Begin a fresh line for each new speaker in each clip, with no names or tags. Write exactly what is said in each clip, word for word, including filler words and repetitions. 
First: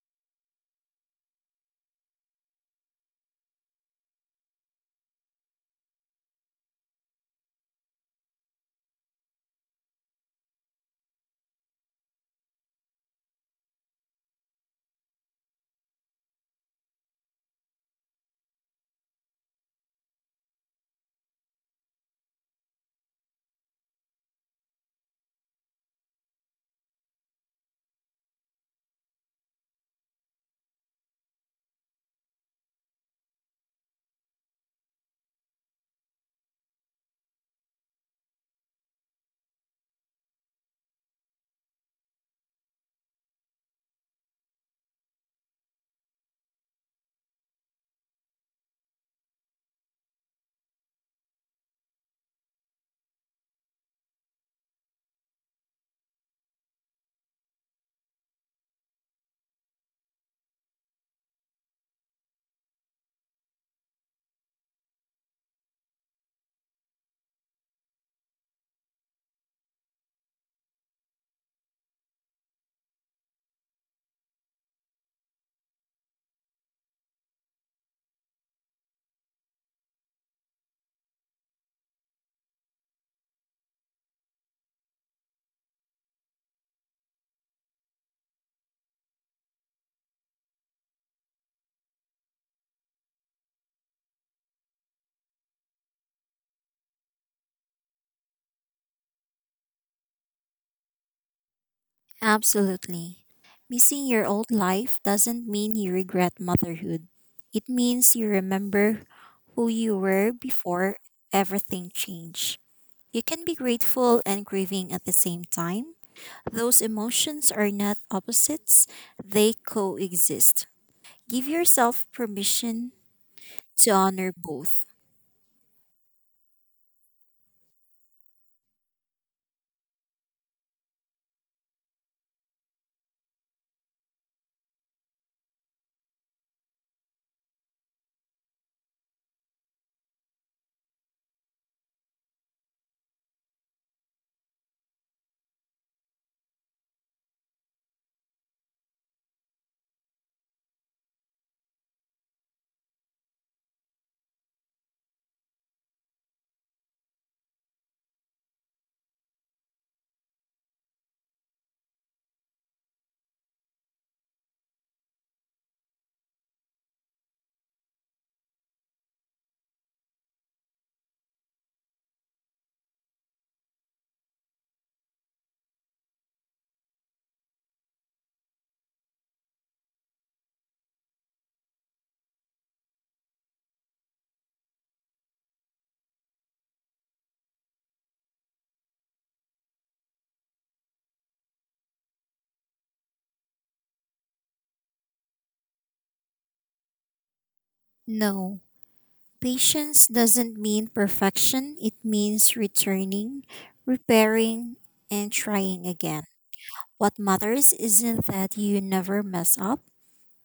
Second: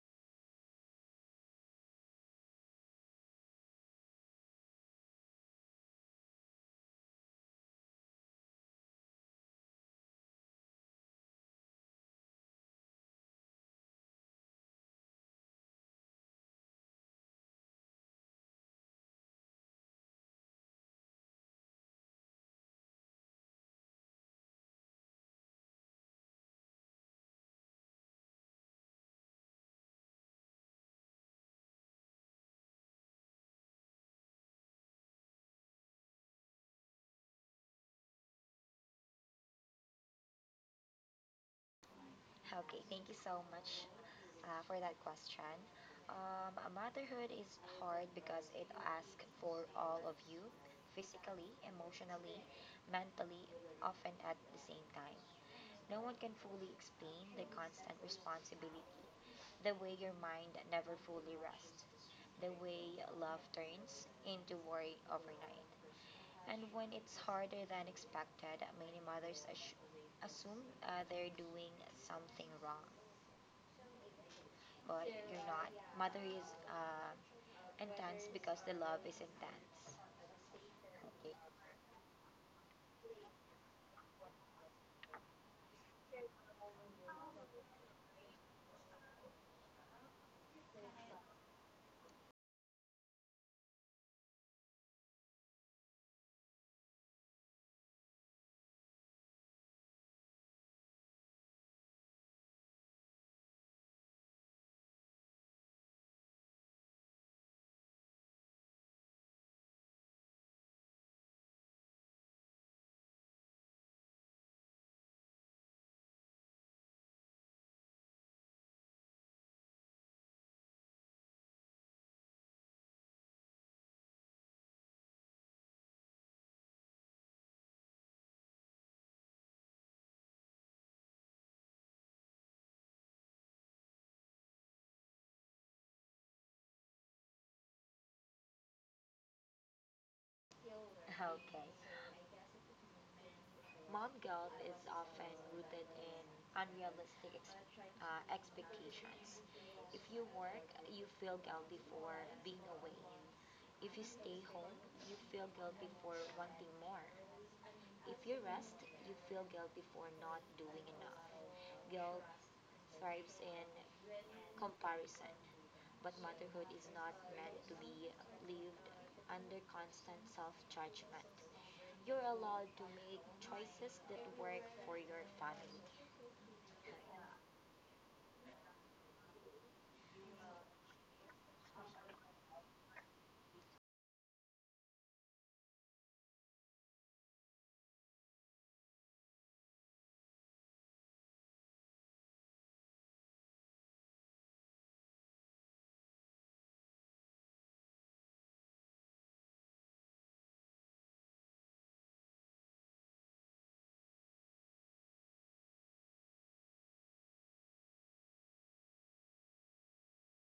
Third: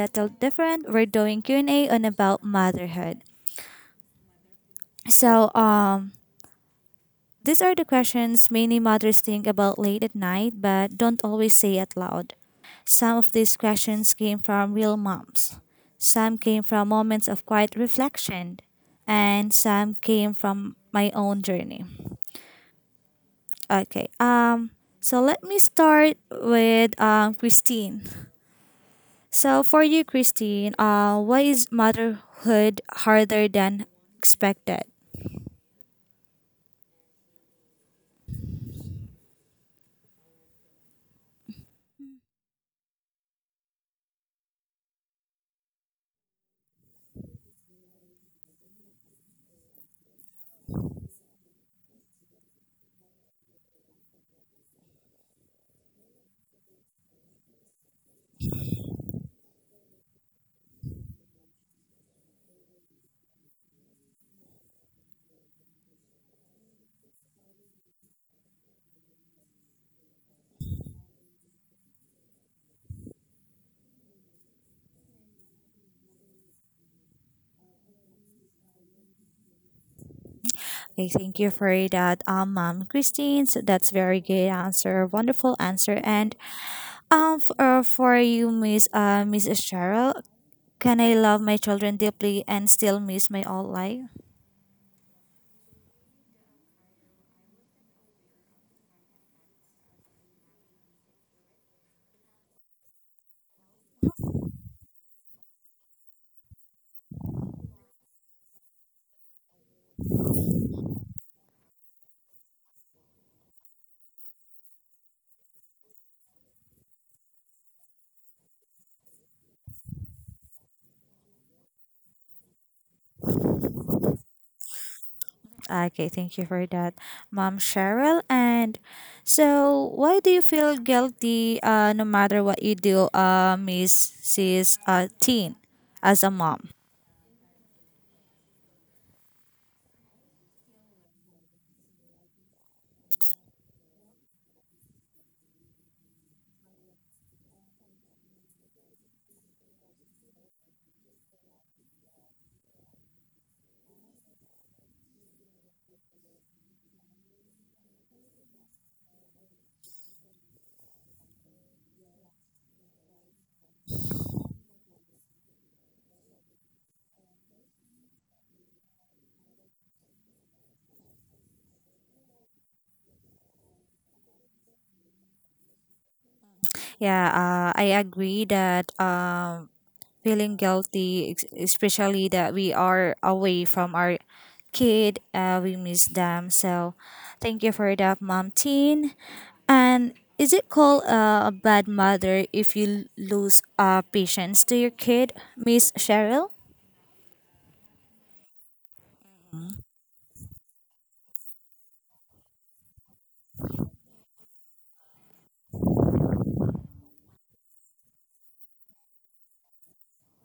little different. We're doing Q and A on about motherhood. So, um, these are the questions many mothers think about late at night but don't always say out loud. Some of these questions came from real moms. Some came from moments of quiet reflection, and some came from my own journey. Okay. Um so let me start with um Christine. So for you, Christine, uh, why is motherhood harder than expected?
Okay, thank you so much uh, for that question. Um, motherhood is hard because it asks for all of you physically, emotionally, mentally, often at the same time. No one can fully explain the constant responsibility, the way your mind never fully rests, the way love turns into worry overnight. And when it's harder than expected, many mothers assu- assume uh, they're doing something wrong but you're not. Mother is um, intense because the love is intense.
Okay,
Okay.
thank you for that, um, mom, Christine. So that's very good answer, wonderful answer. And um, for, uh, for you, Miss uh, Miss Cheryl, can I love my children deeply and still miss my old life?
Absolutely. Missing your old life doesn't mean you regret motherhood. It means you remember who you were before everything changed. You can be grateful and grieving at the same time. Those emotions are not opposites, they coexist. Give yourself permission to honor both.
Okay, thank you for that, mom, Cheryl. And so, why do you feel guilty? Uh, no matter what you do, uh, Miss Sis, uh, Teen, as a mom.
Okay. Mom guilt is often rooted in unrealistic ex- uh, expectations. If you work, you feel guilty for being away. If you stay home, you feel guilty for wanting more. If you rest, you feel guilt before not doing enough. Guilt thrives in comparison, but motherhood is not meant to be lived under constant self judgment. You're allowed to make choices that work for your family.
Yeah, uh, I agree that um, feeling guilty, ex- especially that we are away from our kid, uh, we miss them. So, thank you for that, Mom Teen. And is it called uh, a bad mother if you l- lose uh, patience to your kid, Miss Cheryl?
No, patience doesn't mean perfection, it means returning, repairing, and trying again. What matters isn't that you never mess up,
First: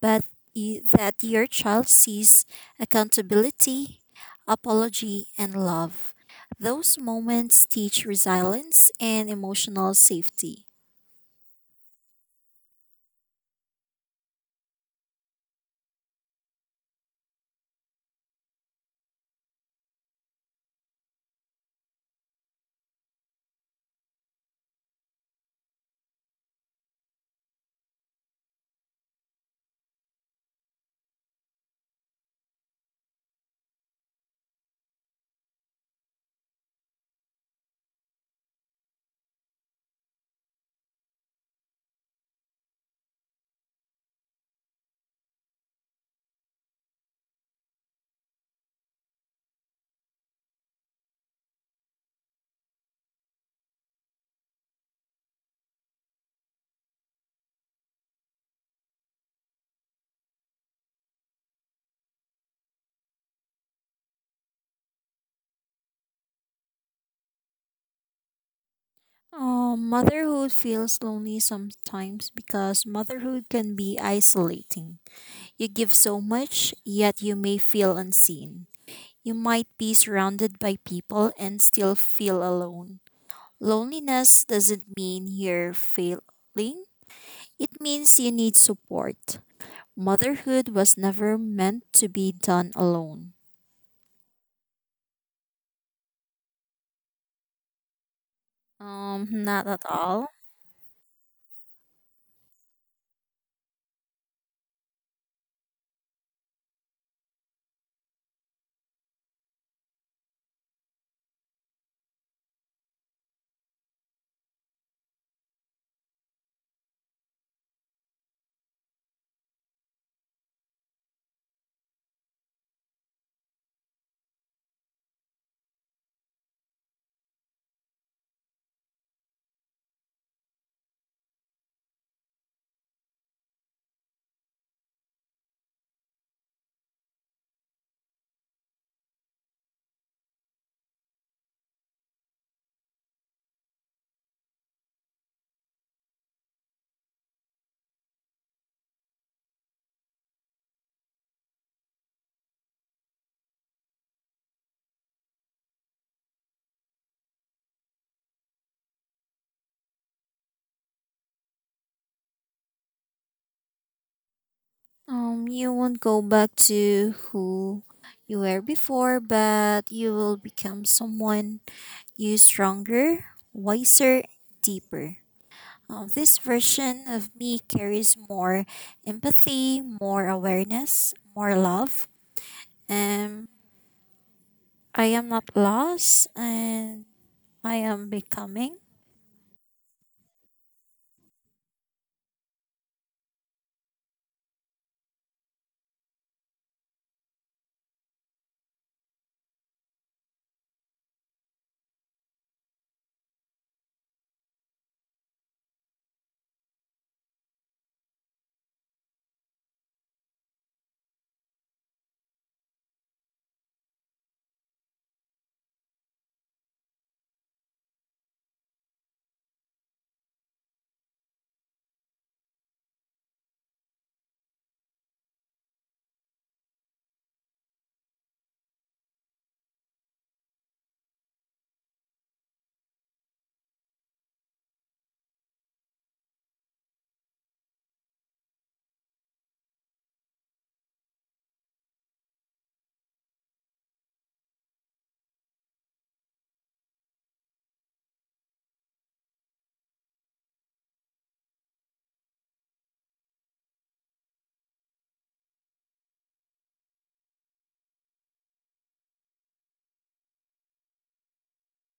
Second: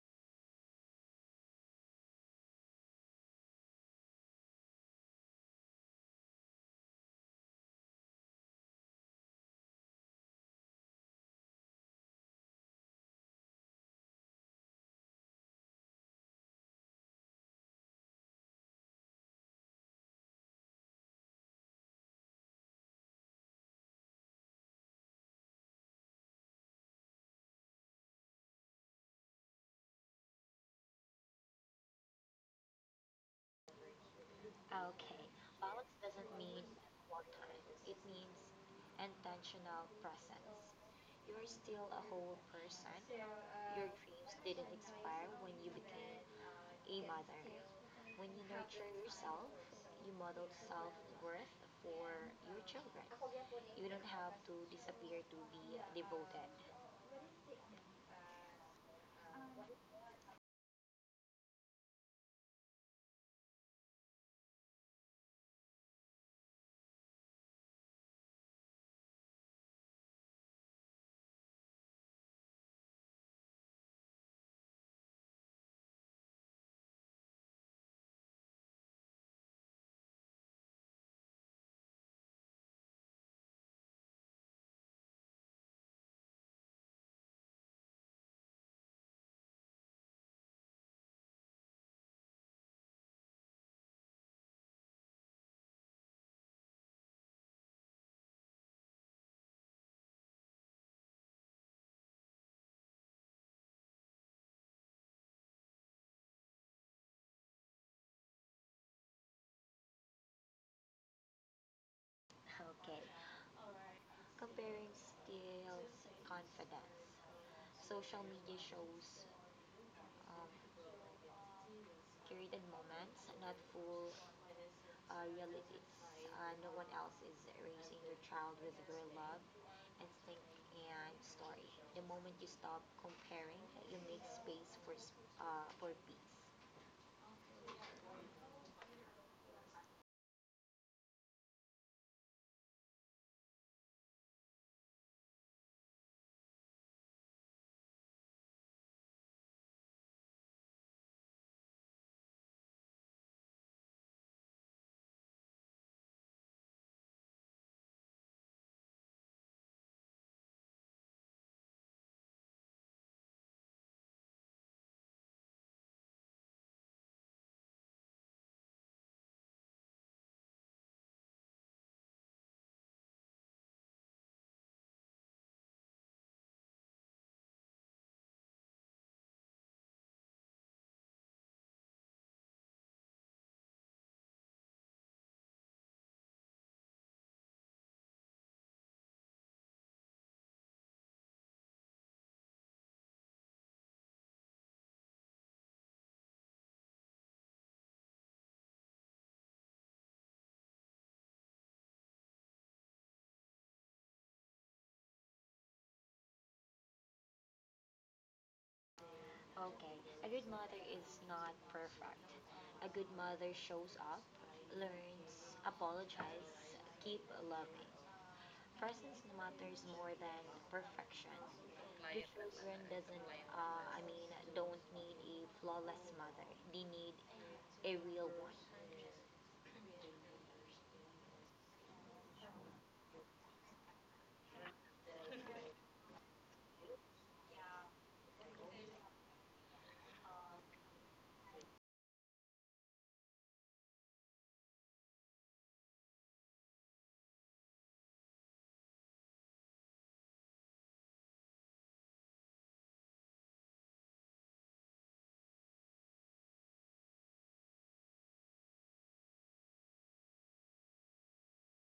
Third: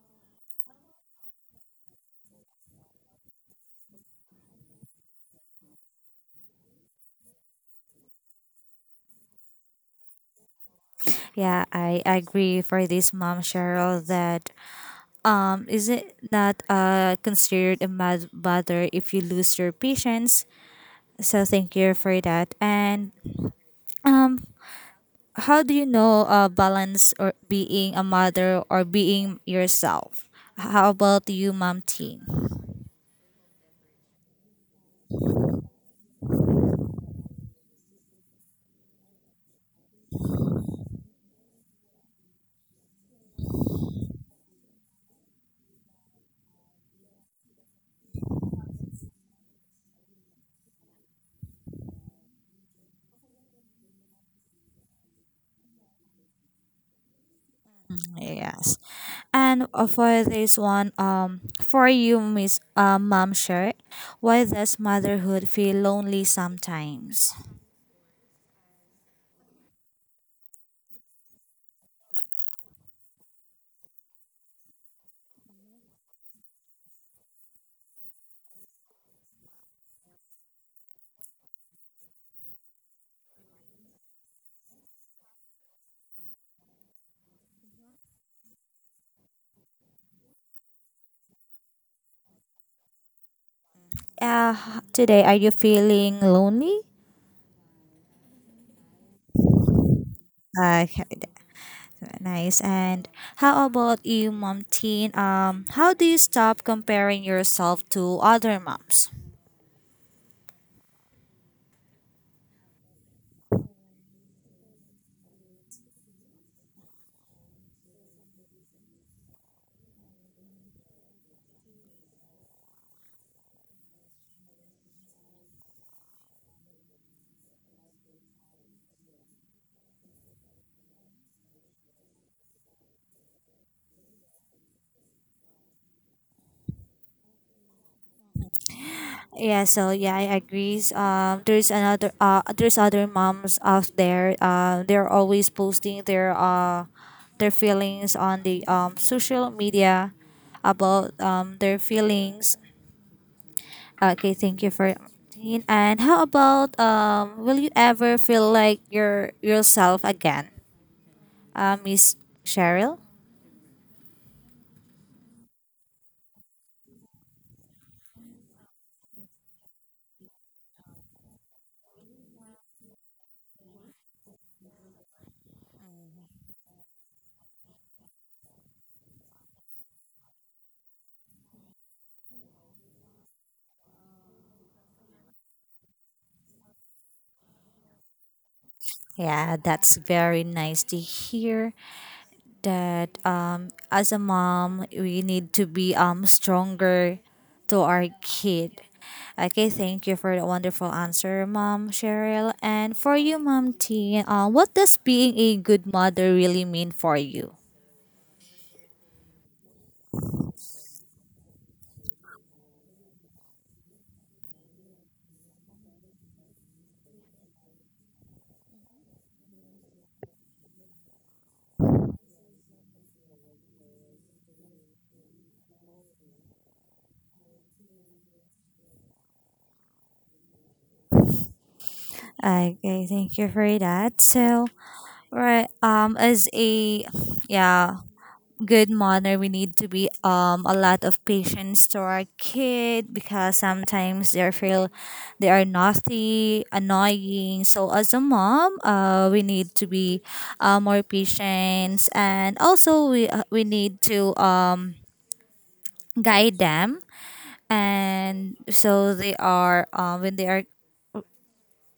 but y- that your child sees accountability, apology, and love. Those moments teach resilience and emotional safety.
Yeah, I agree for this mom Cheryl that um is it not uh considered a mad mother if you lose your patience. So thank you for that. And um, how do you know uh, balance or being a mother or being yourself? How about you, mom team?
Okay, balance doesn't mean more time. It means intentional presence. You're still a whole person. Your dreams didn't expire when you became a mother. When you nurture yourself, you model self worth for your children. You don't have to disappear to be devoted.
Yes. And uh, for this one, um, for you, Miss uh, Mom Sher, why does motherhood feel lonely sometimes?
Oh, motherhood feels lonely sometimes because motherhood can be isolating. You give so much, yet you may feel unseen. You might be surrounded by people and still feel alone. Loneliness doesn't mean you're failing, it means you need support. Motherhood was never meant to be done alone.
Uh, today, are you feeling lonely?
Um, not at all.
Okay. Nice. And how about you, Mom Teen? Um, how do you stop comparing yourself to other moms?
Okay, comparing steals confidence. Social media shows um, curated moments, not full uh, realities. Uh, no one else is raising your child with your love, instinct, and story. The moment you stop comparing, you make space for s- uh, for peace.
Yeah, so yeah, I agree. Um, there's another uh, there's other moms out there. Uh, they're always posting their uh, their feelings on the um social media about um their feelings. Okay, thank you for Teen. And how about um, will you ever feel like your yourself again, uh, Miss Cheryl?
Um, you won't go back to who you were before, but you will become someone you stronger, wiser, deeper. Um, this version of me carries more empathy, more awareness, more love, and I am not lost and I am becoming.
Yeah, that's very nice to hear that um as a mom we need to be um stronger to our kid. Okay, thank you for the wonderful answer, Mom Cheryl. And for you, Mom T, uh, what does being a good mother really mean for you?
Okay, a good mother is not perfect. A good mother shows up, learns, apologizes, keep loving. Presence matters more than perfection. The children doesn't, uh, I mean, don't need a flawless mother. They need a real one.
Okay, thank you for that. So, right, um, as a yeah, good mother we need to be um a lot of patience to our kid because sometimes they feel they are naughty annoying so as a mom uh we need to be uh, more patient, and also we uh, we need to um guide them, and so they are um when they are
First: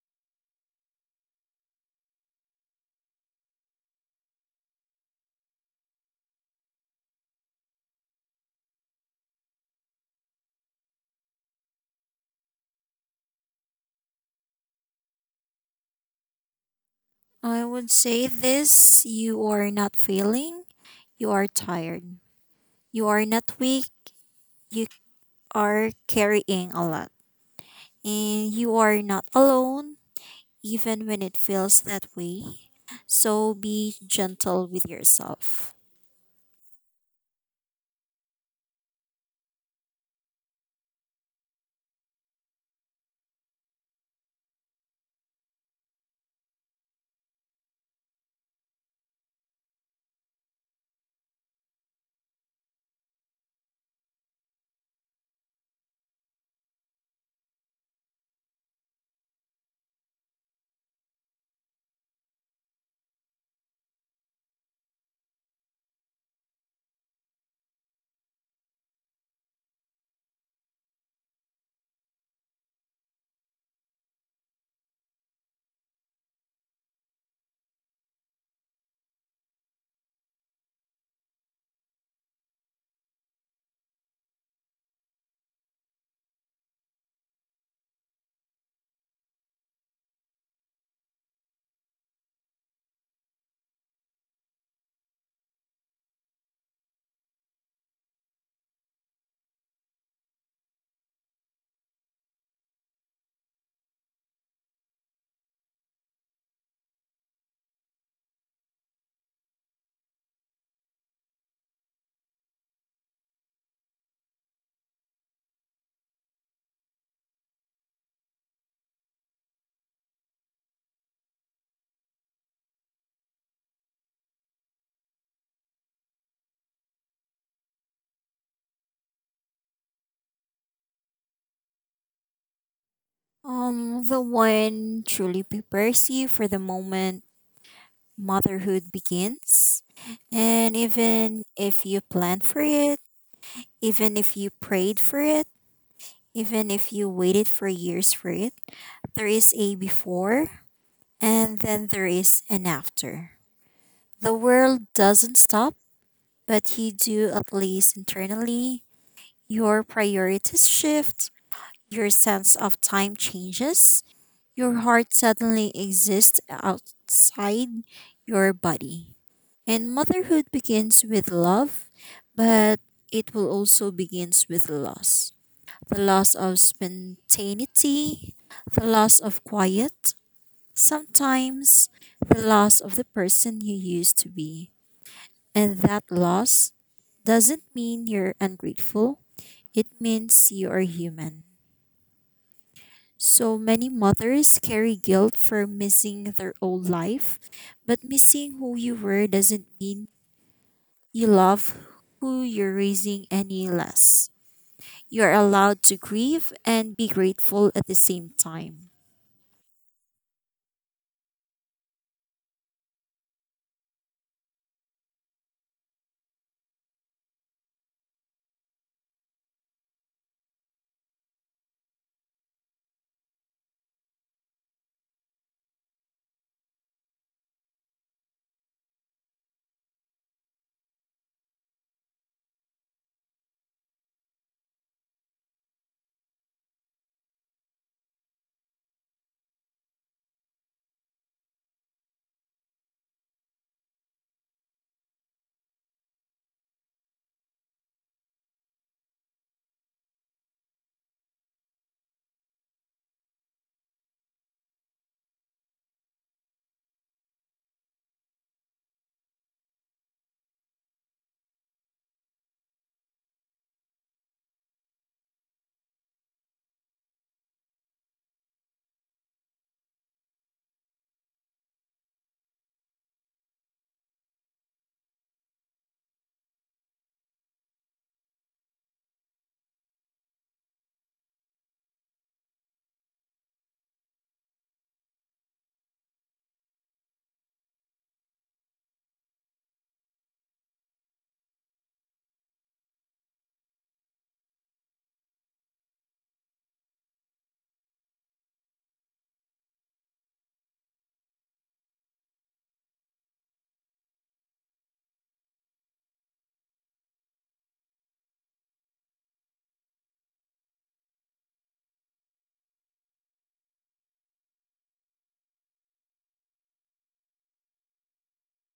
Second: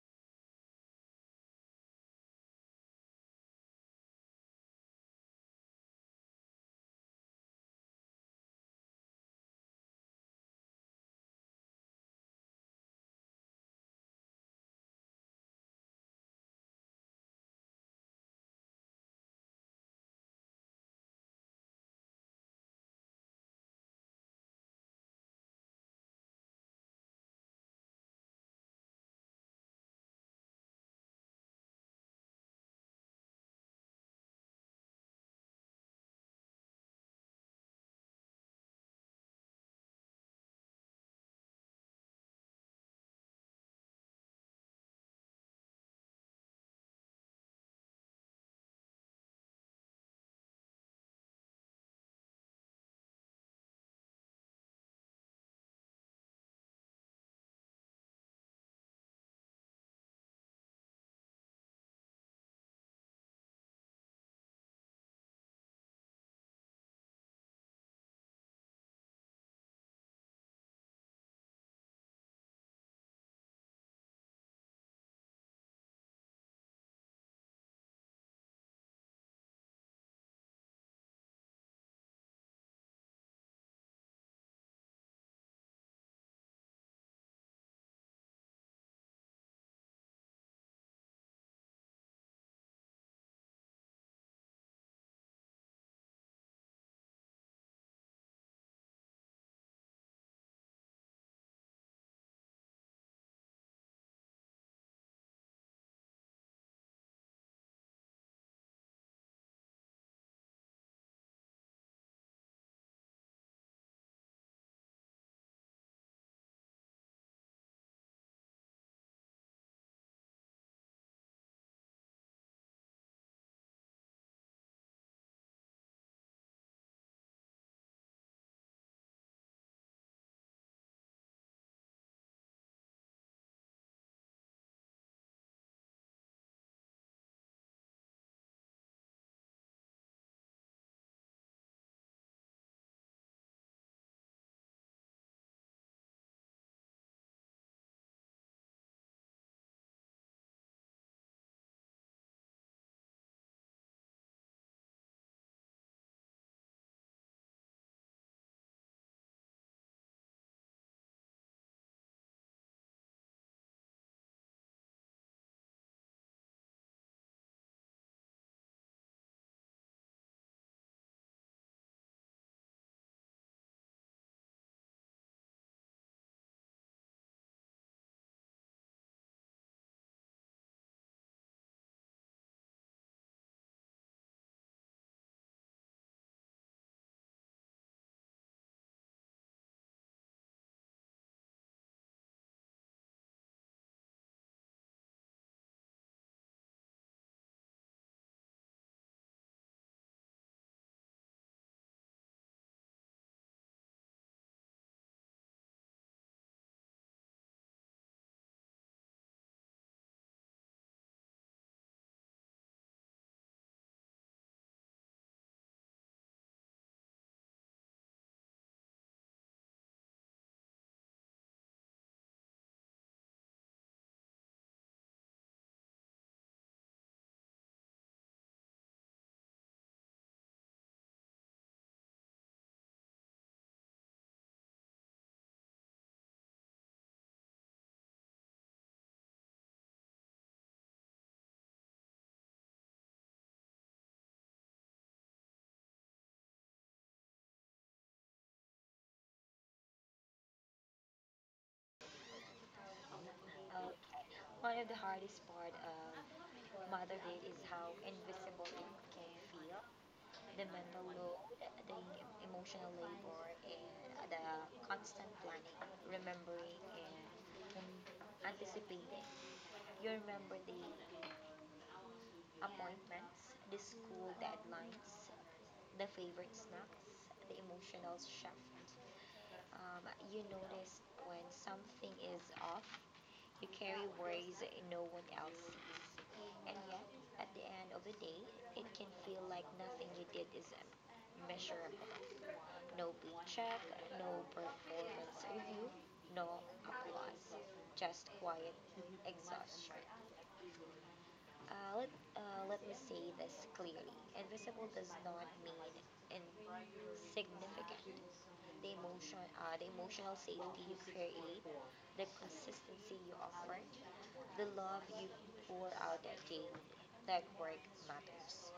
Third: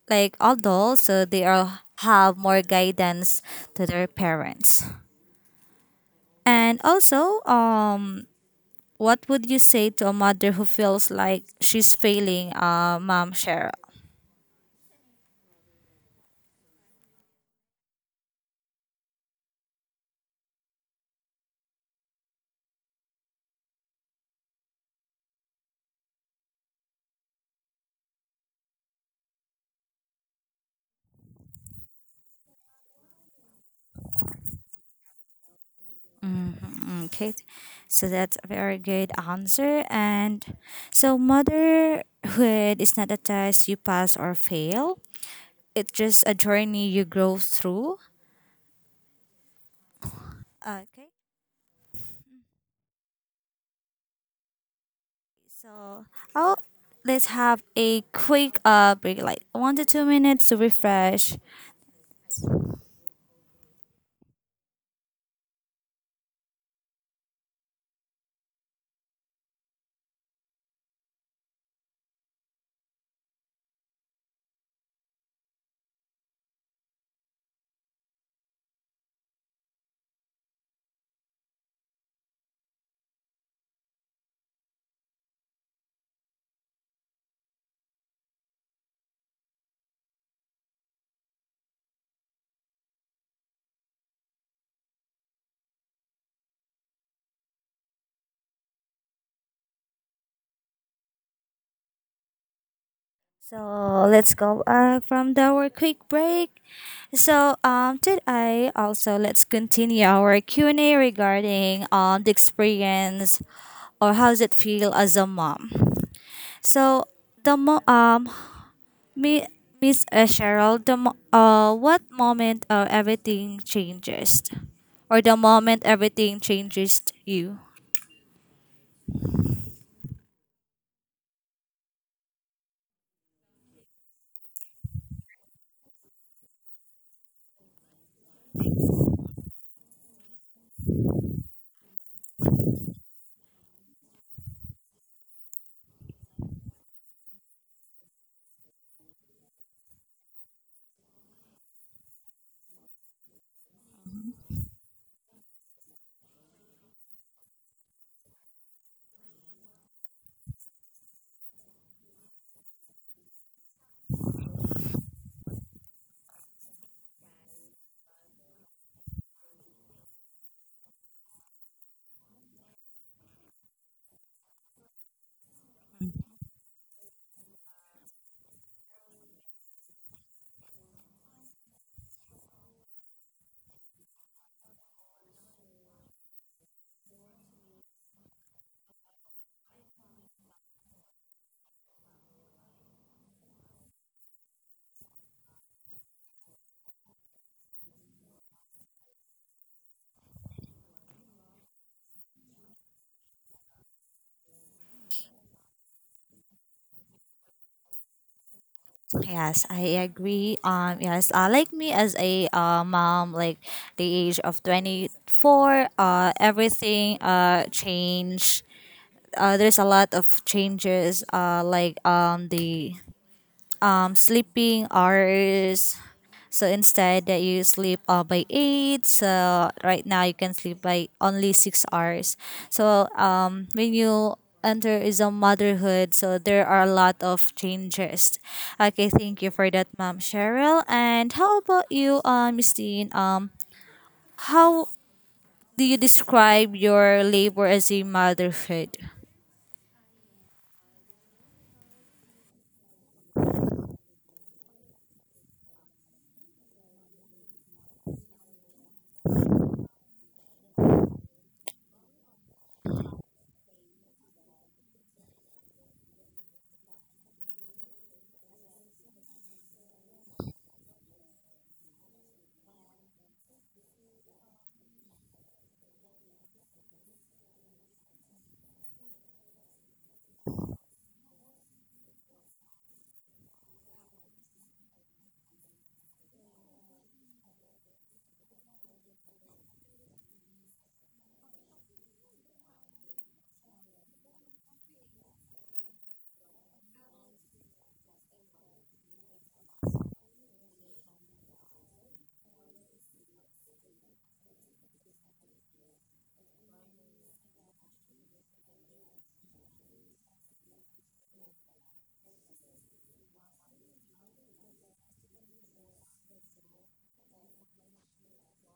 like adults so they are have more guidance to their parents. And also, um what would you say to a mother who feels like she's failing, uh, Mom Cheryl?
I would say this: you are not failing, you are tired. You are not weak, you are carrying a lot. And you are not alone, even when it feels that way. So be gentle with yourself.
Mm. Okay, so that's a very good answer. And so, motherhood is not a test you pass or fail, it's just a journey you grow through. Okay, so I'll, let's have a quick uh, break, like one to two minutes to refresh. So, let's go uh, from the our quick break. So, um, did I also let's continue our Q and A regarding um the experience or how does it feel as a mom. So the mo- um me Miss uh, Cheryl, the mo- uh what moment uh, everything changes, or the moment everything changes you.
Um, the one truly prepares you for the moment motherhood begins. And even if you plan for it, even if you prayed for it, even if you waited for years for it, there is a before and then there is an after. The world doesn't stop, but you do, at least internally. Your priorities shift, your sense of time changes, your heart suddenly exists outside your body. And motherhood begins with love, but it will also begins with loss. The loss of spontaneity, the loss of quiet, sometimes the loss of the person you used to be. And that loss doesn't mean you're ungrateful. It means you are human. So many mothers carry guilt for missing their old life, but missing who you were doesn't mean you love who you're raising any less. You're allowed to grieve and be grateful at the same time.
Yes, I agree. Um, yes, uh, like me as a uh, mom, like the age of twenty four, uh, everything uh changed. Uh, there's a lot of changes, uh, like um, the um, sleeping hours. So instead that you sleep uh, by eight, so right now you can sleep by only six hours. So um, when you enter is a motherhood, so there are a lot of changes. Okay, thank you for that, mom Cheryl. And how about you, um Christine? Um how do you describe your labor as a motherhood?
Okay. One of the hardest part of motherhood is how invisible it can feel. The mental load, the emotional labor, and the constant planning, remembering, and anticipating. You remember the appointments, the school deadlines, the favorite snacks, the emotional shift. Um, you notice when something is off, you carry worries no one else sees. And yet, at the end of the day, it can feel like nothing you did is measurable. No paycheck, no performance review, no applause, just quiet exhaustion. Uh, let, uh, let me say this clearly. Invisible does not mean insignificant. The emotion, uh, the emotional safety you create, the consistency you offer, the love you pour out at daily, that work matters.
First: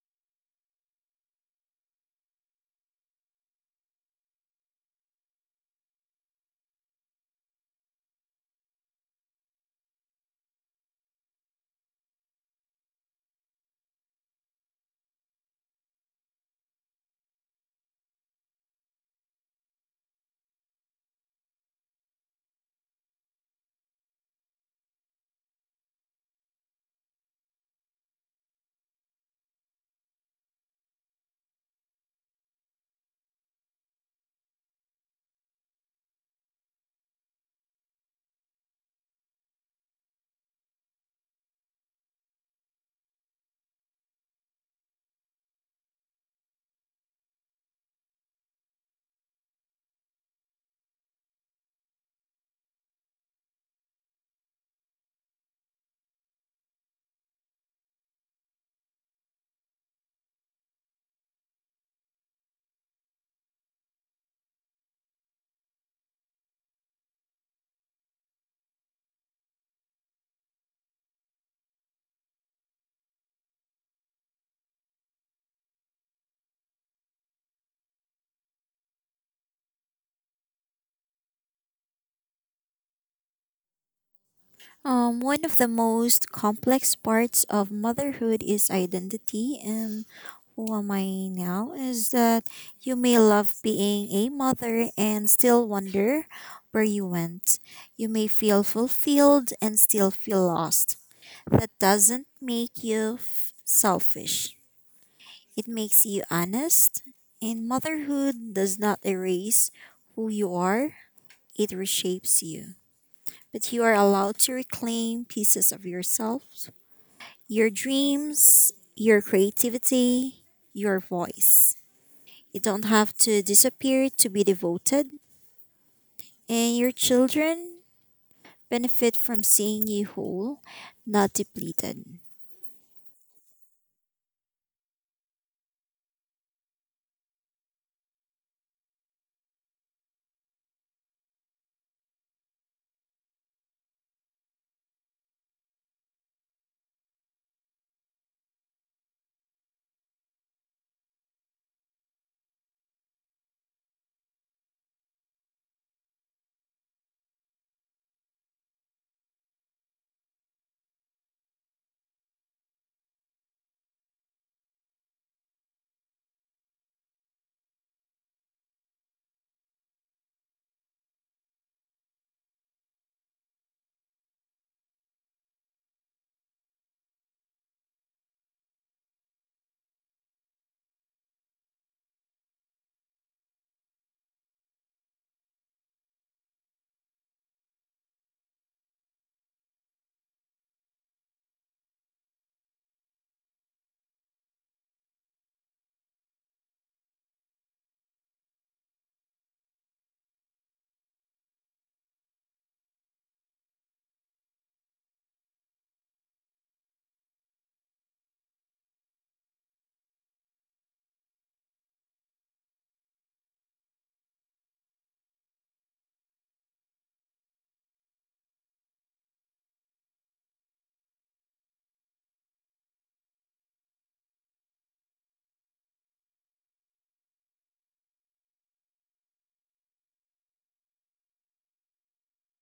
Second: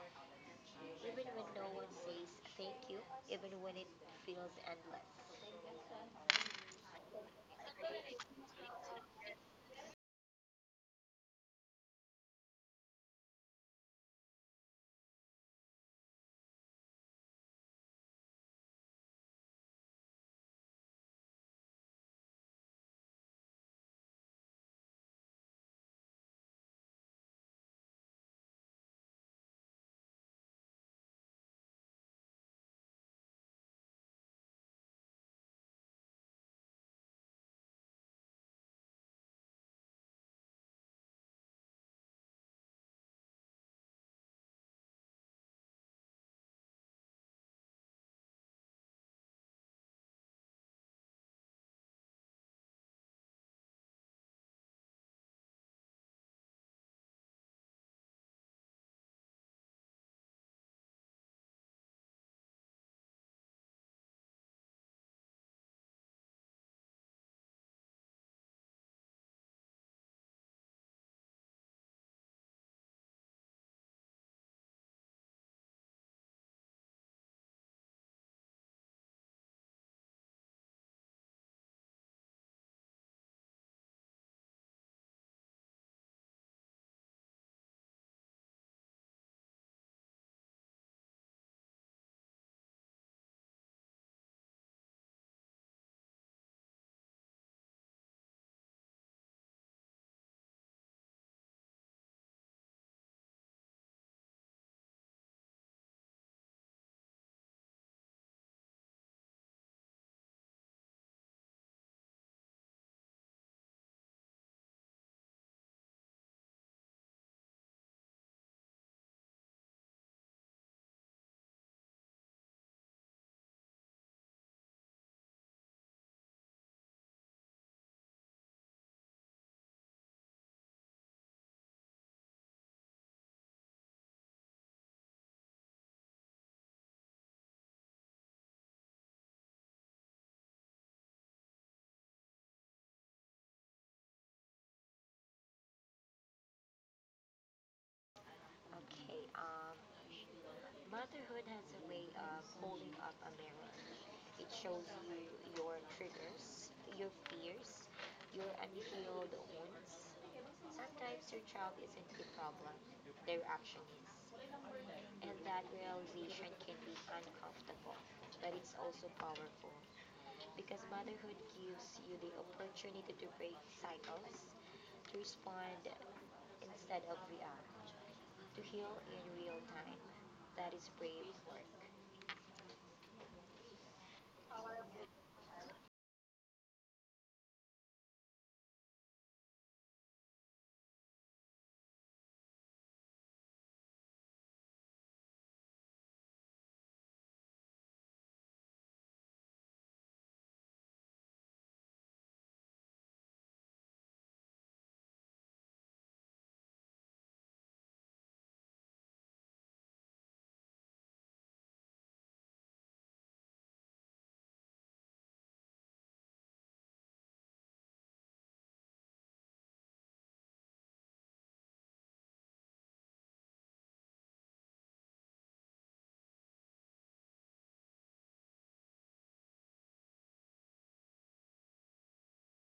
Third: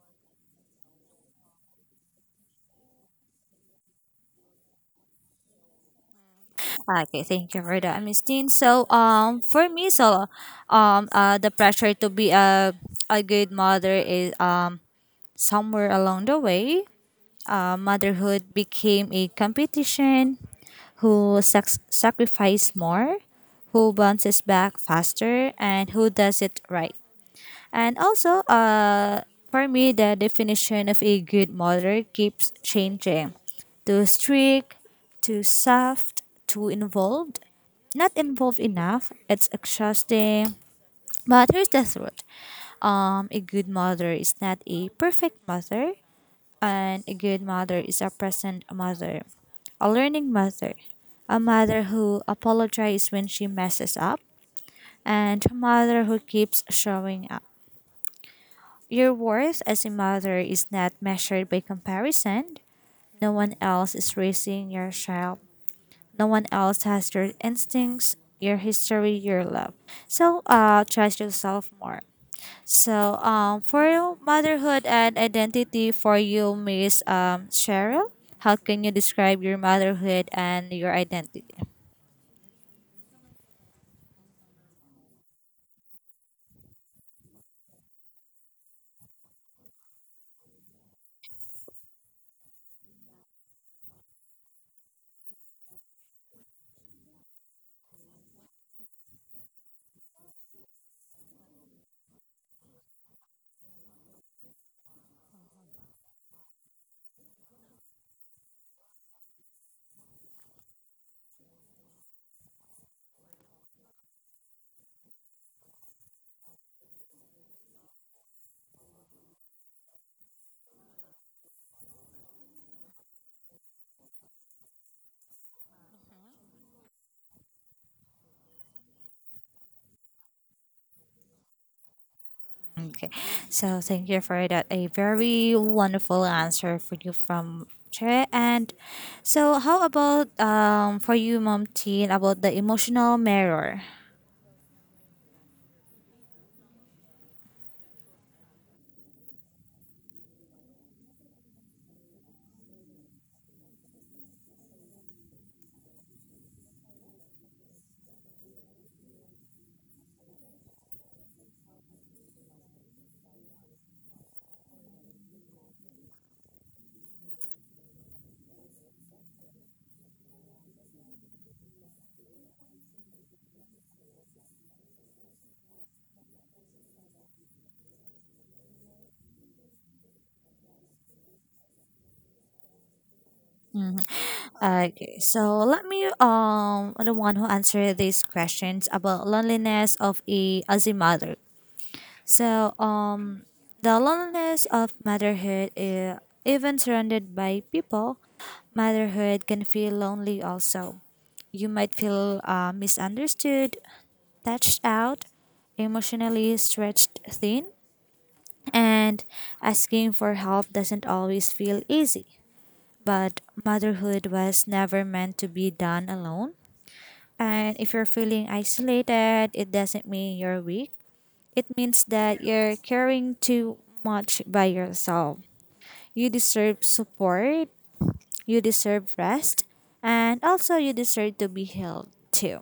Even when no one says thank you, even when it feels endless.
Okay, thank you for that, Miss Dean. So, um, for me, so, um, uh, the pressure to be a a good mother is um somewhere along the way, uh, motherhood became a competition. Who sac- sacrifice more, who bounces back faster, and who does it right. And also, uh, for me, the definition of a good mother keeps changing. Too strict, too soft, too involved. Not involved enough. It's exhausting. But here's the truth. Um, a good mother is not a perfect mother, and a good mother is a present mother, a learning mother, a mother who apologizes when she messes up, and a mother who keeps showing up. Your worth as a mother is not measured by comparison. No one else is raising your child. No one else has your instincts, your history, your love. So uh trust yourself more. So um for your motherhood and identity for you, Miss um Cheryl, how can you describe your motherhood and your identity?
Um, one of the most complex parts of motherhood is identity, and who am I now? Is that you may love being a mother and still wonder where you went. You may feel fulfilled and still feel lost. That doesn't make you f- selfish, it makes you honest. And motherhood does not erase who you are, it reshapes you, but you are allowed to reclaim pieces of yourself, your dreams, your creativity, your voice. You don't have to disappear to be devoted, and your children benefit from seeing you whole, not depleted.
Okay. So thank you for that. A very wonderful answer for you from Che. And so how about um for you, Mom Teen, about the emotional mirror?
Okay. Um, Motherhood has a way of holding up a mirror. It shows you your triggers, your fears, your unhealed wounds. Sometimes your child isn't the problem, their action is, and that realization can be uncomfortable, but it's also powerful because motherhood gives you the opportunity to break cycles, to respond instead of react, to heal in real time. That is brave work.
Okay. So let me um the one who answer these questions about loneliness of a as a mother. So um the loneliness of motherhood is even surrounded by people, motherhood can feel lonely also. You might feel uh, misunderstood, touched out, emotionally stretched thin, and asking for help doesn't always feel easy. But motherhood was never meant to be done alone. And if you're feeling isolated, it doesn't mean you're weak. It means that you're carrying too much by yourself. You deserve support, you deserve rest, and also you deserve to be healed too.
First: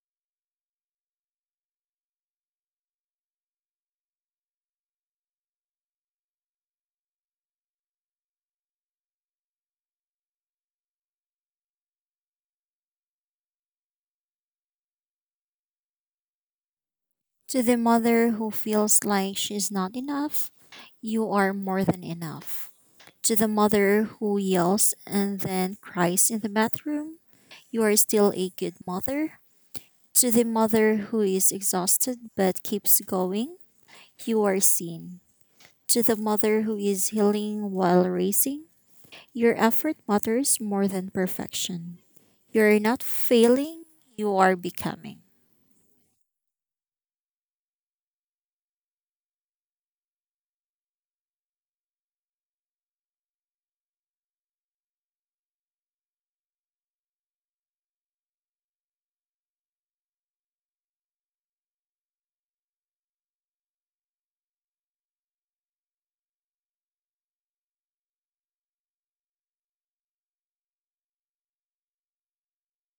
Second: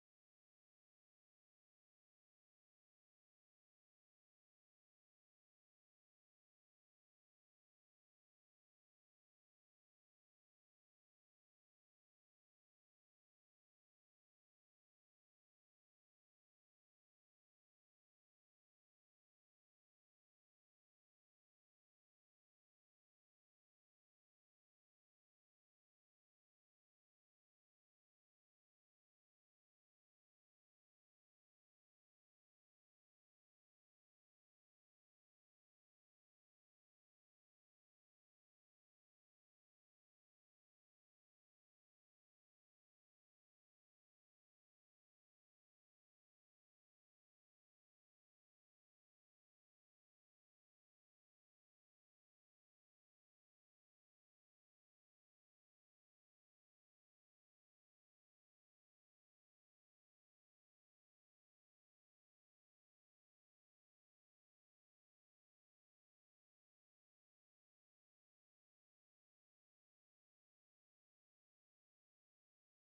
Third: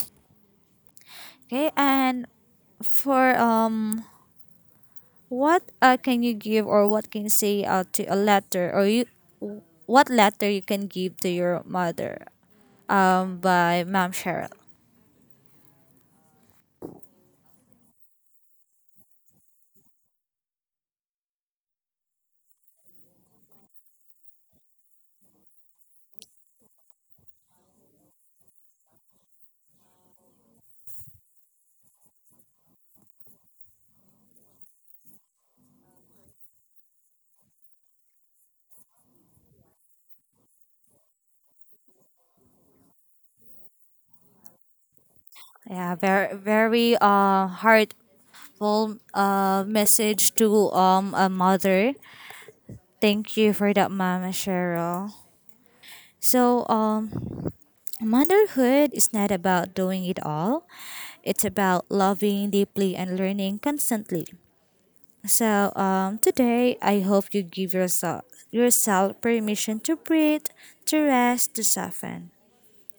Okay, and for um what uh, can you give or what can you say uh, to a letter or you what letter you can give to your mother, um by Ma'am Cheryl.
To the mother who feels like she's not enough, you are more than enough. To the mother who yells and then cries in the bathroom, you are still a good mother. To the mother who is exhausted but keeps going, you are seen. To the mother who is healing while racing, your effort matters more than perfection. You are not failing, you are becoming.
Yeah, very very uh heartful uh message to um a mother. Thank you for that, Mama Cheryl. So um motherhood is not about doing it all. It's about loving deeply and learning constantly. So um, today, I hope you give yourself yourself permission to breathe, to rest, to soften.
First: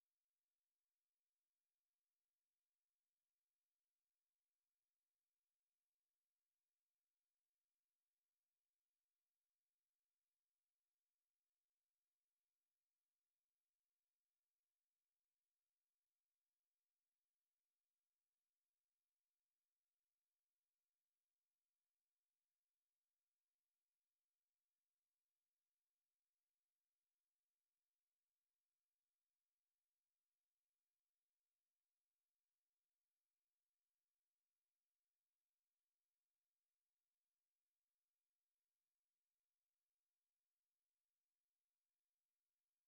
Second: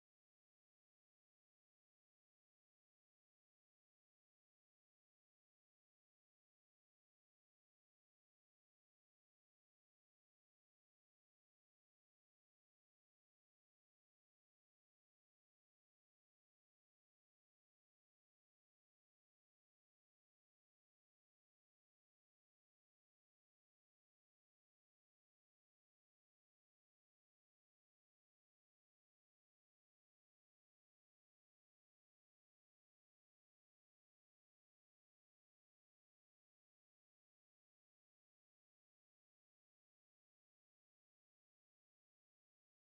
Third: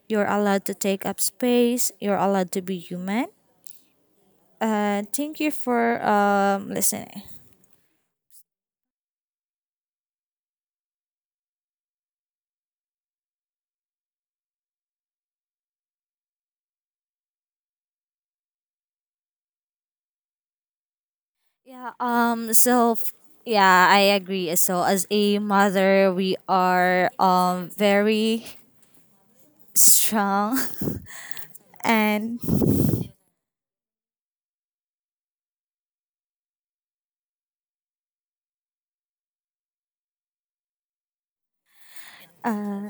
You're allowed to take up space. You're allowed to be human. Uh, thank you for um, listening. Yeah. Um. So. f- Yeah, I agree. So as a mother, we are um very strong and uh,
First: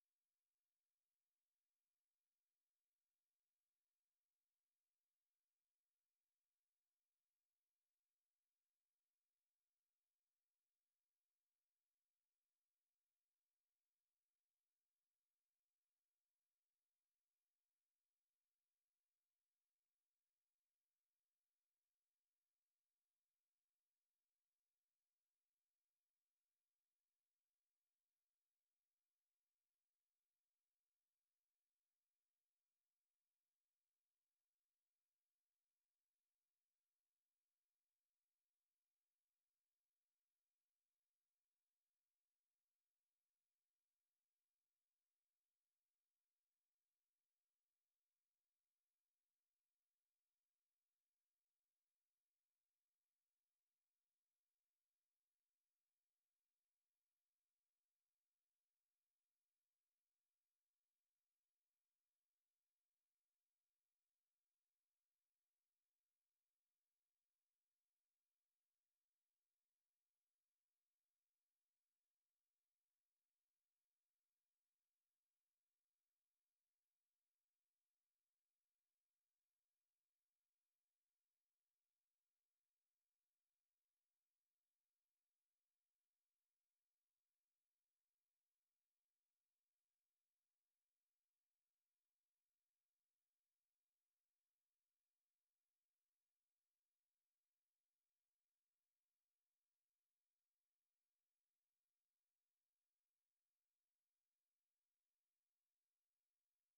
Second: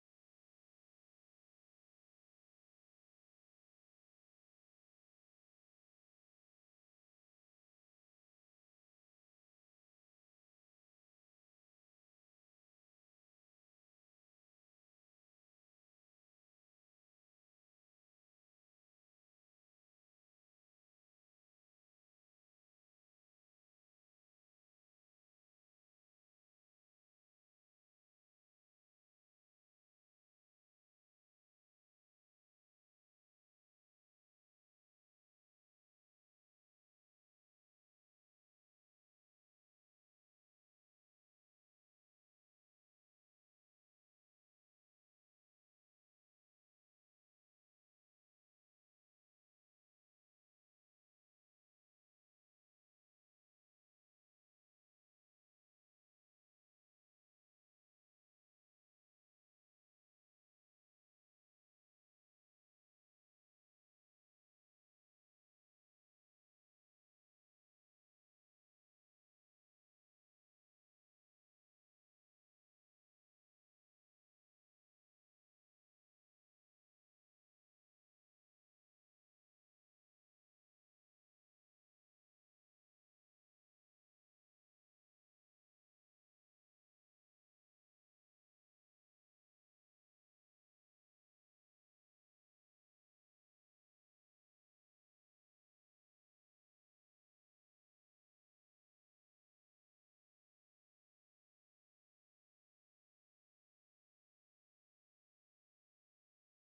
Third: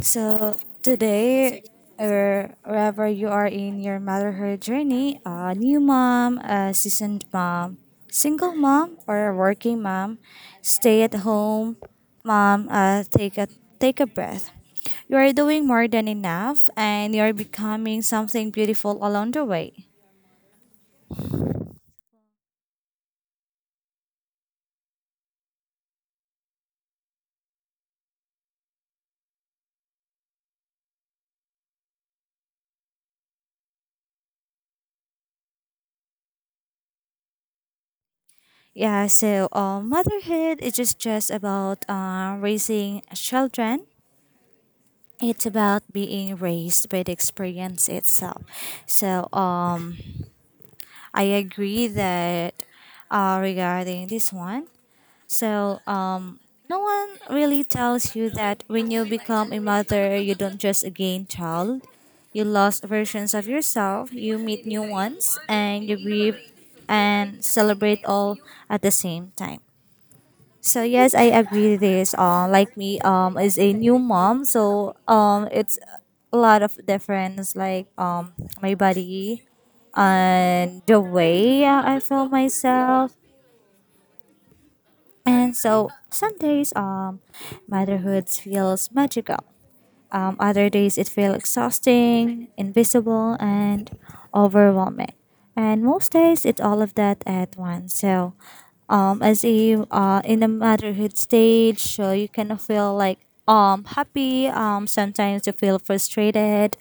So today, or wherever you are in your motherhood journey, a new mom, a seasoned mom, single mom, or a working mom, stay at home, mom, uh, take a take a breath. You are doing more than enough, and you are becoming something beautiful along the way. Yeah, so uh, motherhood is just, just about uh, raising children. It's about being raised by the experience itself. So um I agree that uh regarding this one. So um no one really tells you that when you become a mother you don't just gain child. You lost versions of yourself, you meet new ones, and you grieve and celebrate all at the same time. So yes, I agree with this. Uh, like me, um, is a new mom, so um, it's a lot of difference. Like um, my body, and the way I feel myself, and so some days um, motherhood feels magical. Um, other days it feels exhausting, invisible, and overwhelming. And most days it's all of that at once. So, um, as a uh, in the motherhood stage, so you kind of feel like um happy. Um, sometimes you feel frustrated,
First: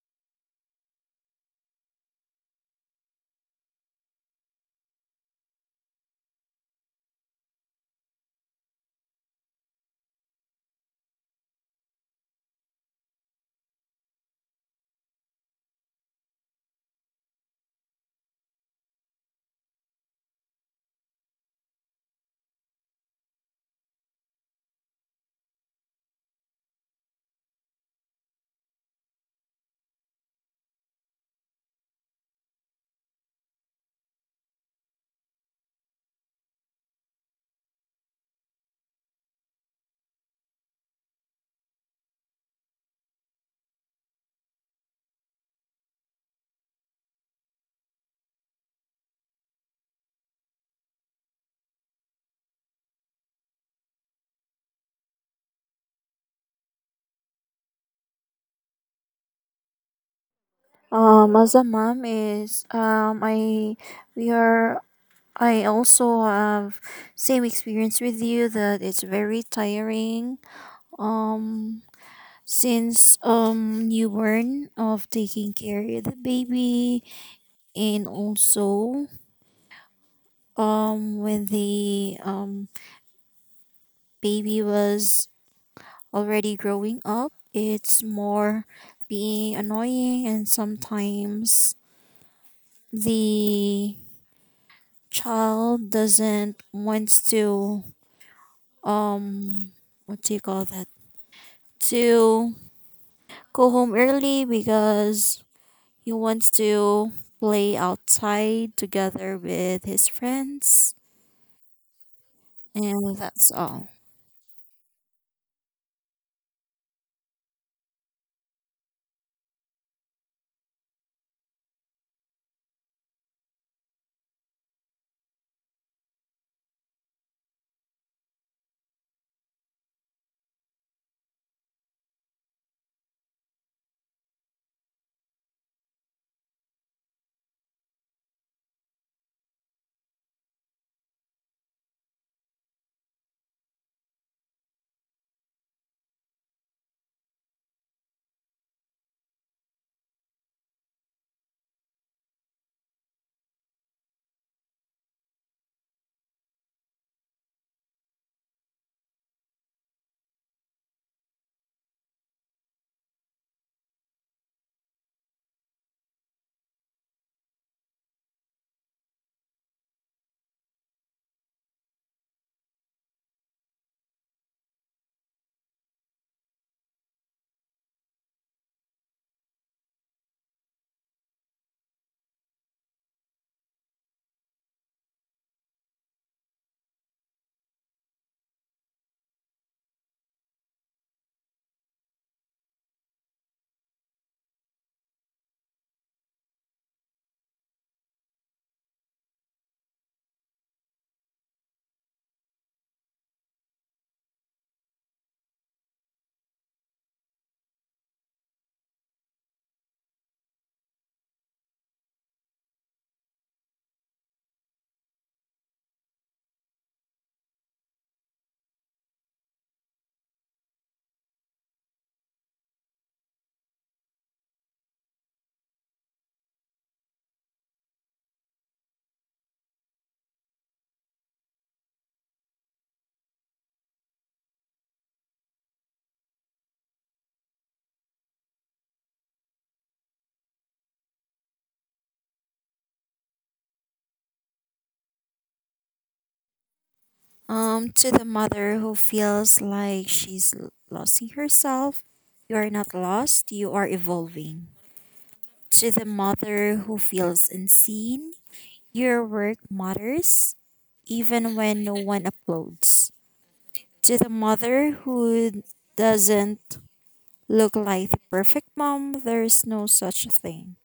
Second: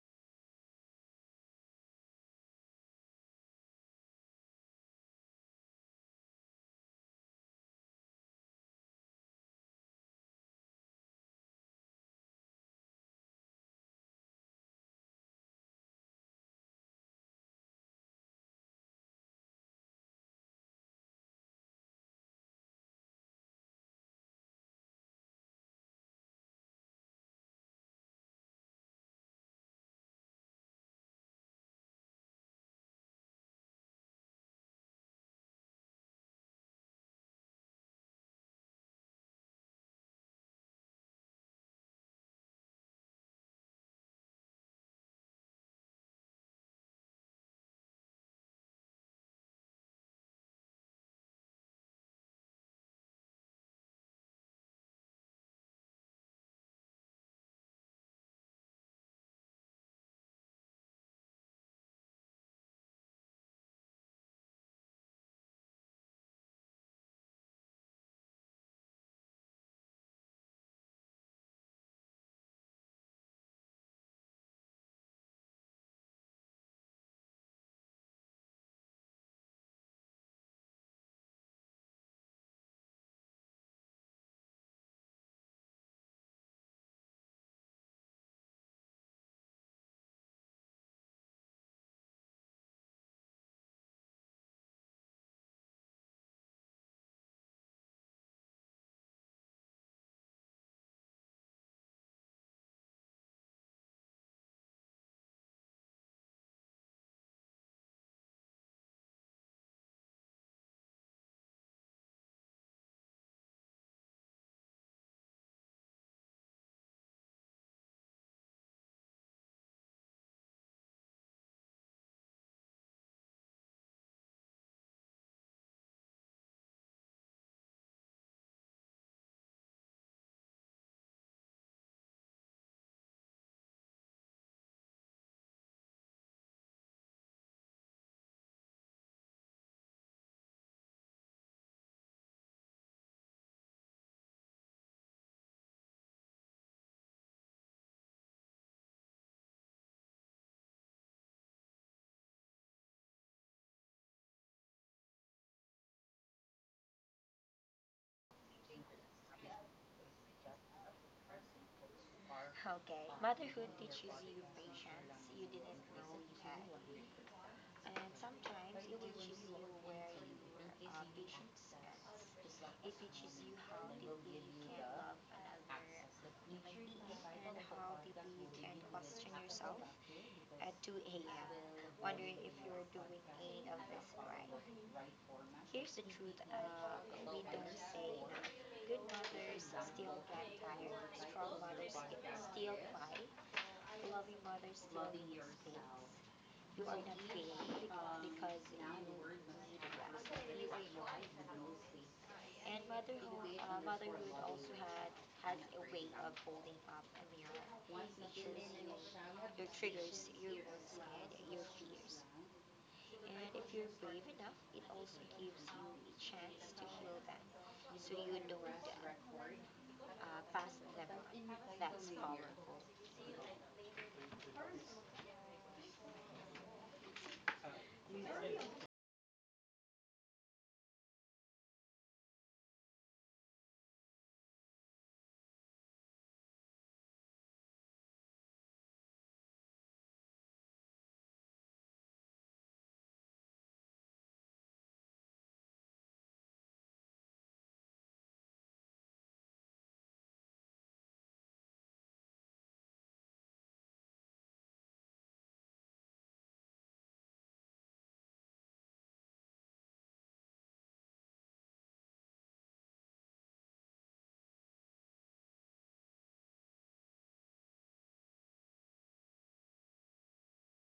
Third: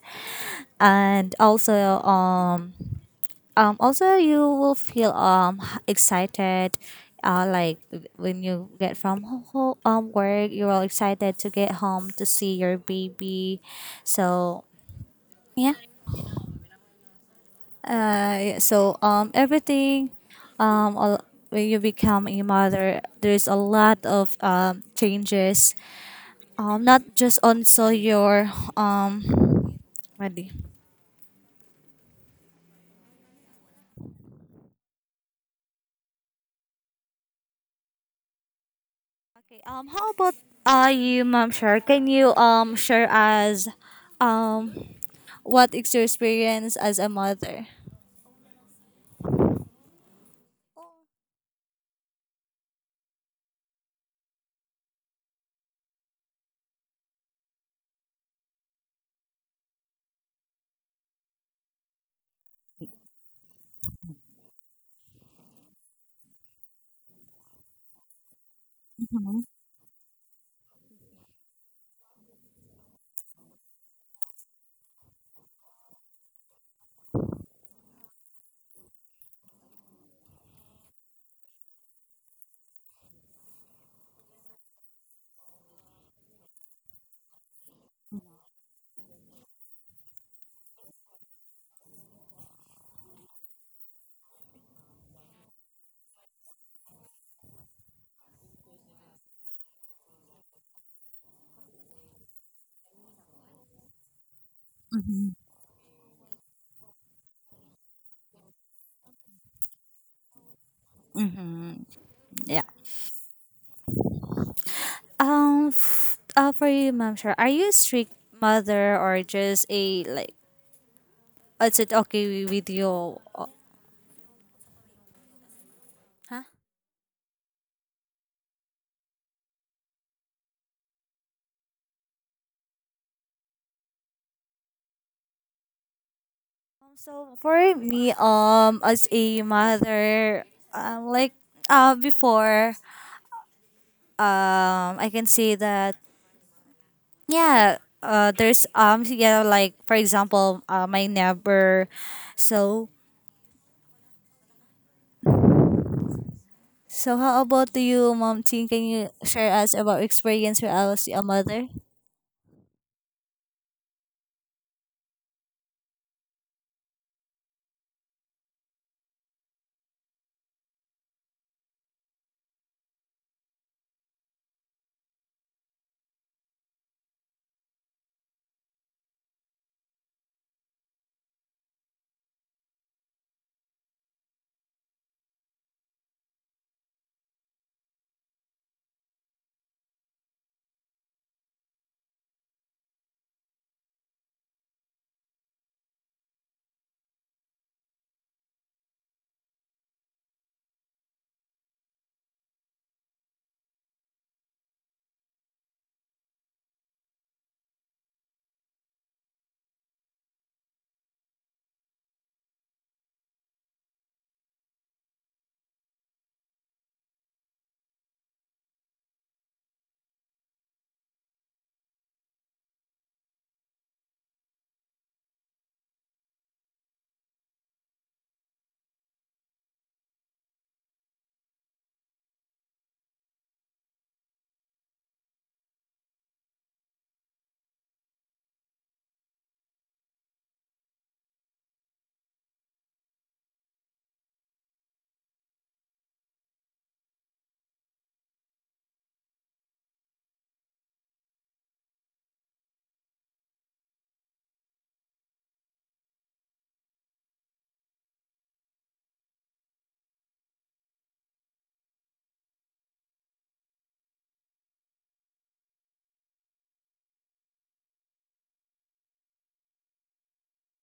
and also um um also you will feel um h- excited uh like w- when you get from ho- ho- um work, you're all excited to get home to see your baby. So yeah, uh yeah, so um everything um all, when you become a mother there's a lot of um changes, um not just on so your um ready. Okay. Um. How about uh you, Ma'am Shar? Can you um share us um what is your experience as a mother?
Um, as a mom is, um, I we are I also have same experience with you that it's
Mm-hmm.
very tiring. Um, since um newborn of taking care of the baby, and also um when the um baby was already growing up, it's more being annoying, and sometimes the child doesn't wants to, um what do you call that, to go home early because he wants to play outside together with his friends,
Mm-hmm. Yeah.
and that's all.
Um. F- uh, for you, Ma'am Shar, are you a strict mother or just a like? Is it okay with you? Uh, Huh? Um, So for me, um, as a mother, um, like uh, before, um, I can say that. Yeah, uh, there's um yeah like for example, uh, my neighbor. So so how about you, mom? Ting, can you share us about experience when I was a mother?
Okay, motherhood teaches you patience you didn't know you had, and sometimes it teaches you where your uh, patience ends. It teaches you how deeply you can love another human being and how deeply you can question yourself at two a m, wondering if you're doing any of this right. Here's the truth uh, we don't say enough good mothers still get tired, strong mothers get, still cry, loving mothers still make mistakes going to be, um, because you yes. And motherhood, uh, motherhood also had has a way of holding up a mirror, which is your, your triggers, your wants, and your fears. And if you're brave enough, it also gives you a chance to heal them, so you don't uh, uh, pass them on. That's powerful.
Um, to the mother who feels like she's l- losing herself, you are not lost, you are evolving. To the mother who feels unseen, your work matters even when no one uploads. To the mother who doesn't look like the perfect mom, there's no such thing.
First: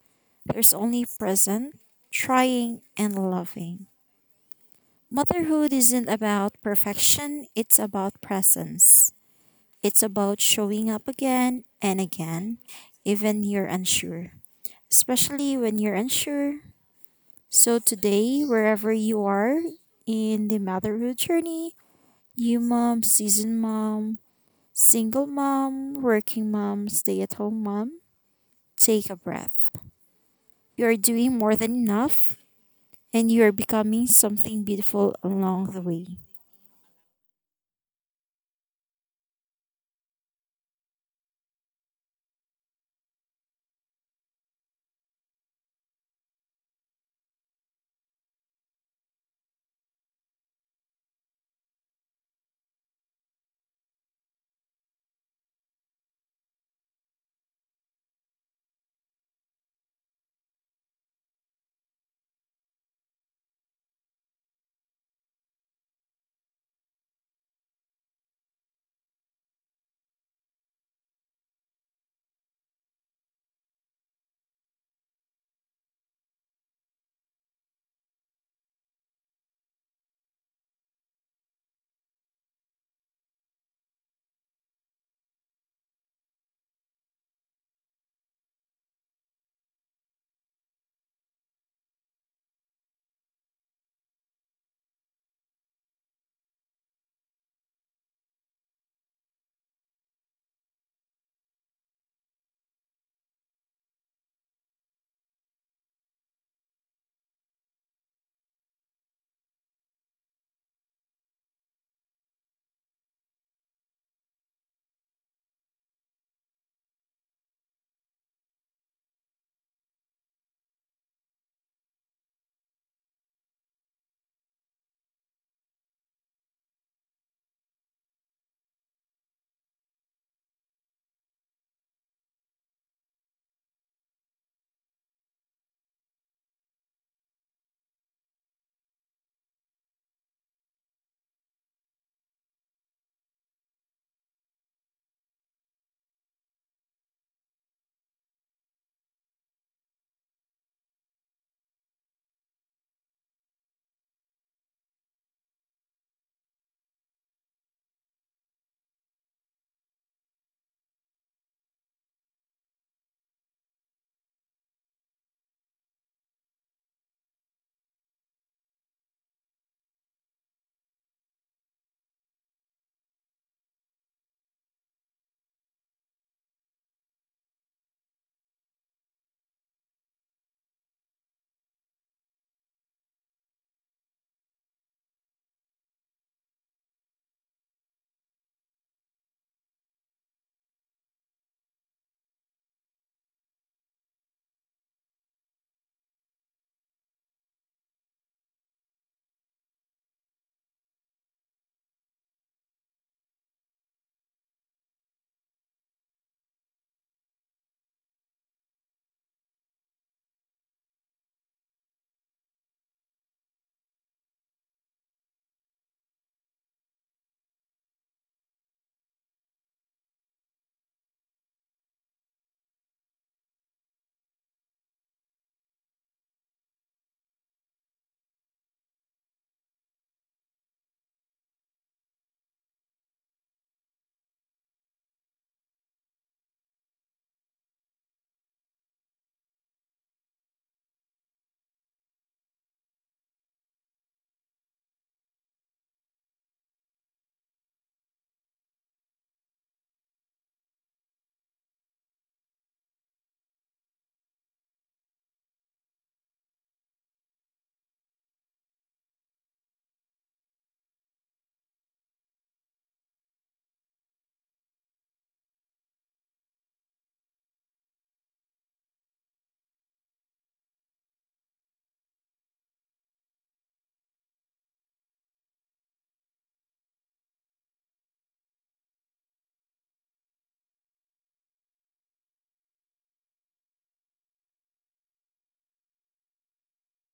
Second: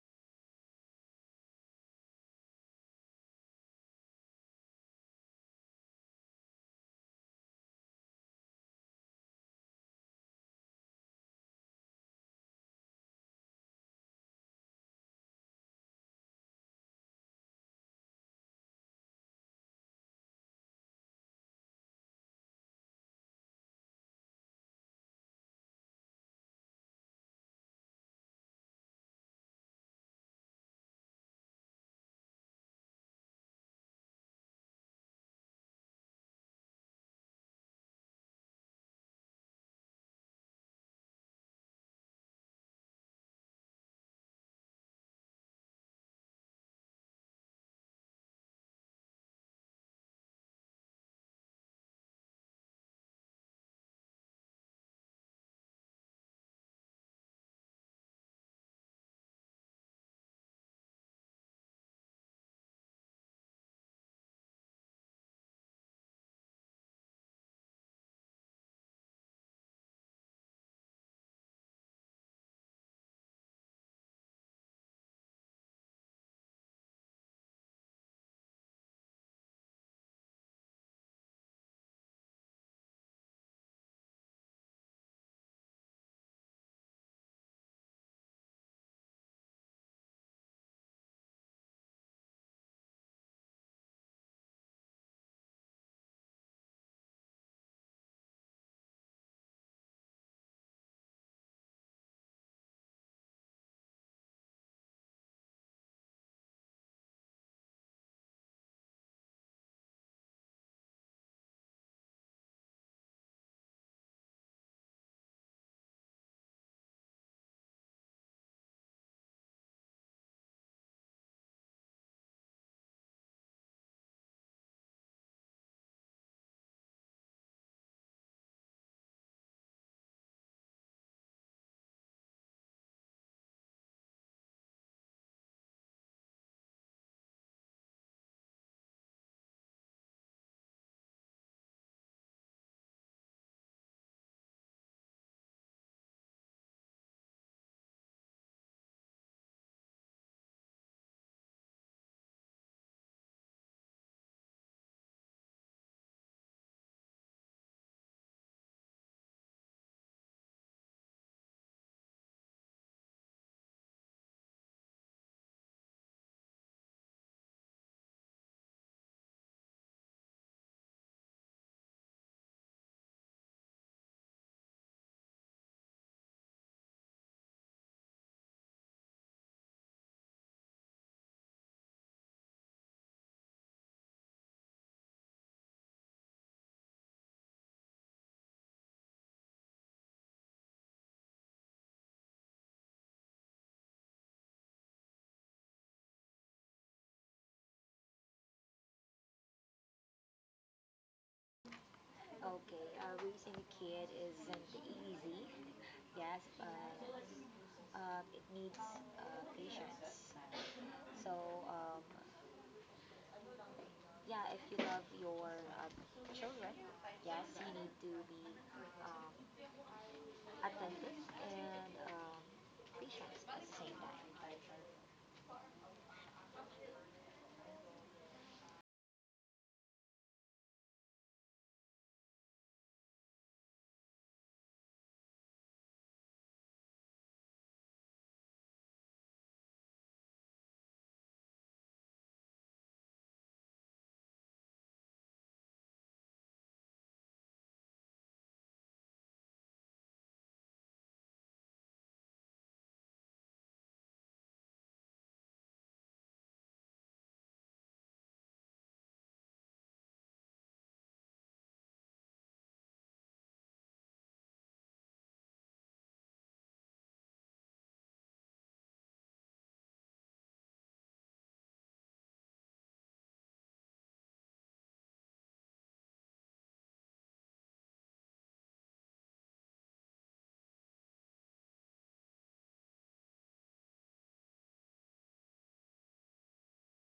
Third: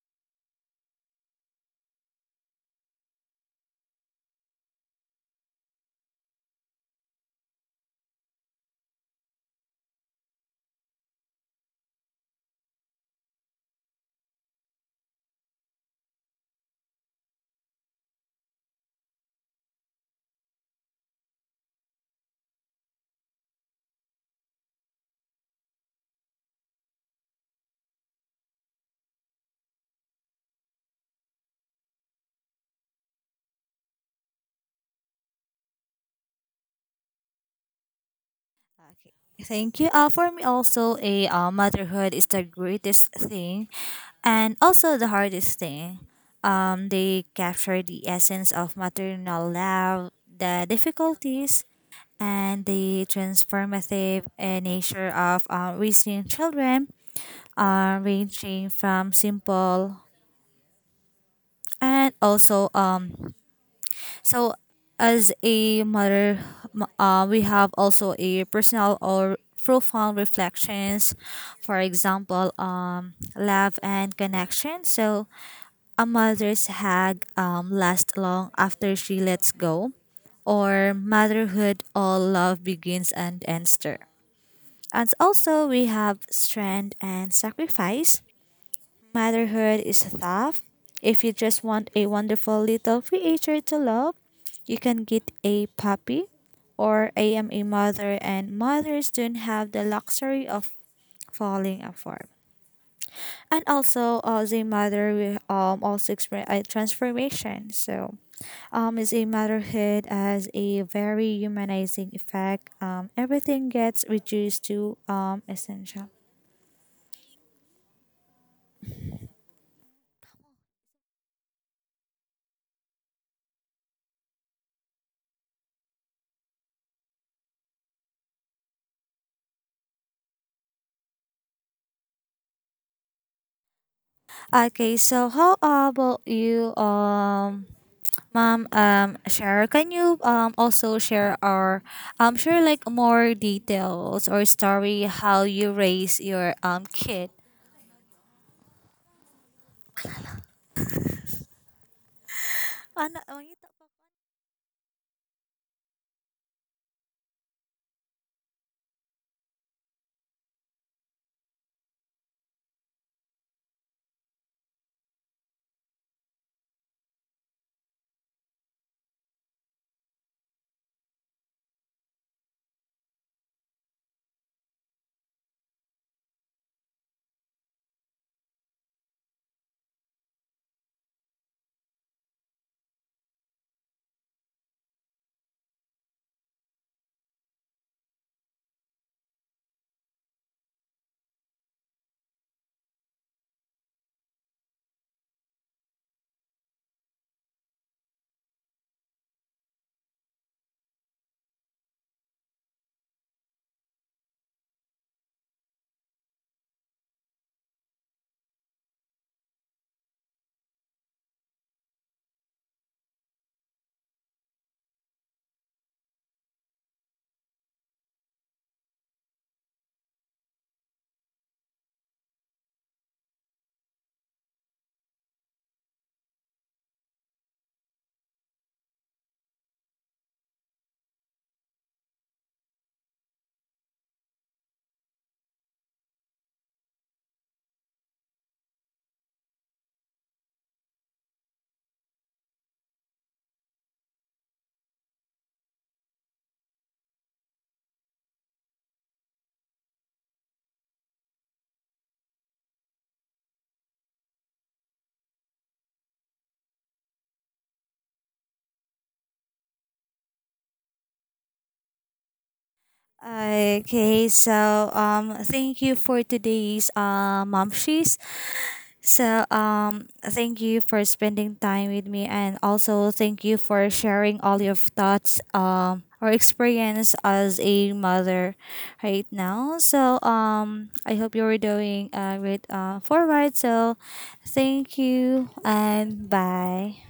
There's only present, trying, and loving. Motherhood isn't about perfection, it's about presence. It's about showing up again and again, even you're unsure, especially when you're unsure. So, today, wherever you are in the motherhood journey, you mom, seasoned mom, single mom, working mom, stay at home mom, take a breath. You're doing more than enough and you're becoming something beautiful along the way.
Okay. Thank you. Uh, for me also, a uh, motherhood is the greatest thing, and also the hardest thing. Um, they capture the essence of maternal love, the difficulties, and the transformative uh, nature of uh, raising children, uh, ranging from simple and also um so as a mother, m- uh, we have also a personal or profound reflections. For example, um love and connection. So a mother's hug um lasts long after she lets go, or motherhood all love begins and ends there. And also we have strength and sacrifice. Motherhood is tough. If you just want a wonderful little creature to love, you can get a puppy. Or I am a mother, and mothers don't have the luxury of falling apart. And also, uh, as a mother, we um also experience a transformation. So, um, as a motherhood has a very humanizing effect. Um, everything gets reduced to um essential. Okay, so how about you? Um, Ma'am, um, Share, can you um also share our um share like more details or story how you raise your um kid? Ano- ano yun?
Okay, uh, raising a kid isn't easy. Yes, uh, uh, it needs uh, patience. So, um, yeah, if you love your uh, children, yes, you need to be um, attentive and um, patient at the same time.
Okay, so um, thank you for today's uh, mom she's. So um, thank you for spending time with me, and also thank you for sharing all your thoughts, um or experience as a mother right now. So um, I hope you were doing uh, great uh forward. So thank you and bye.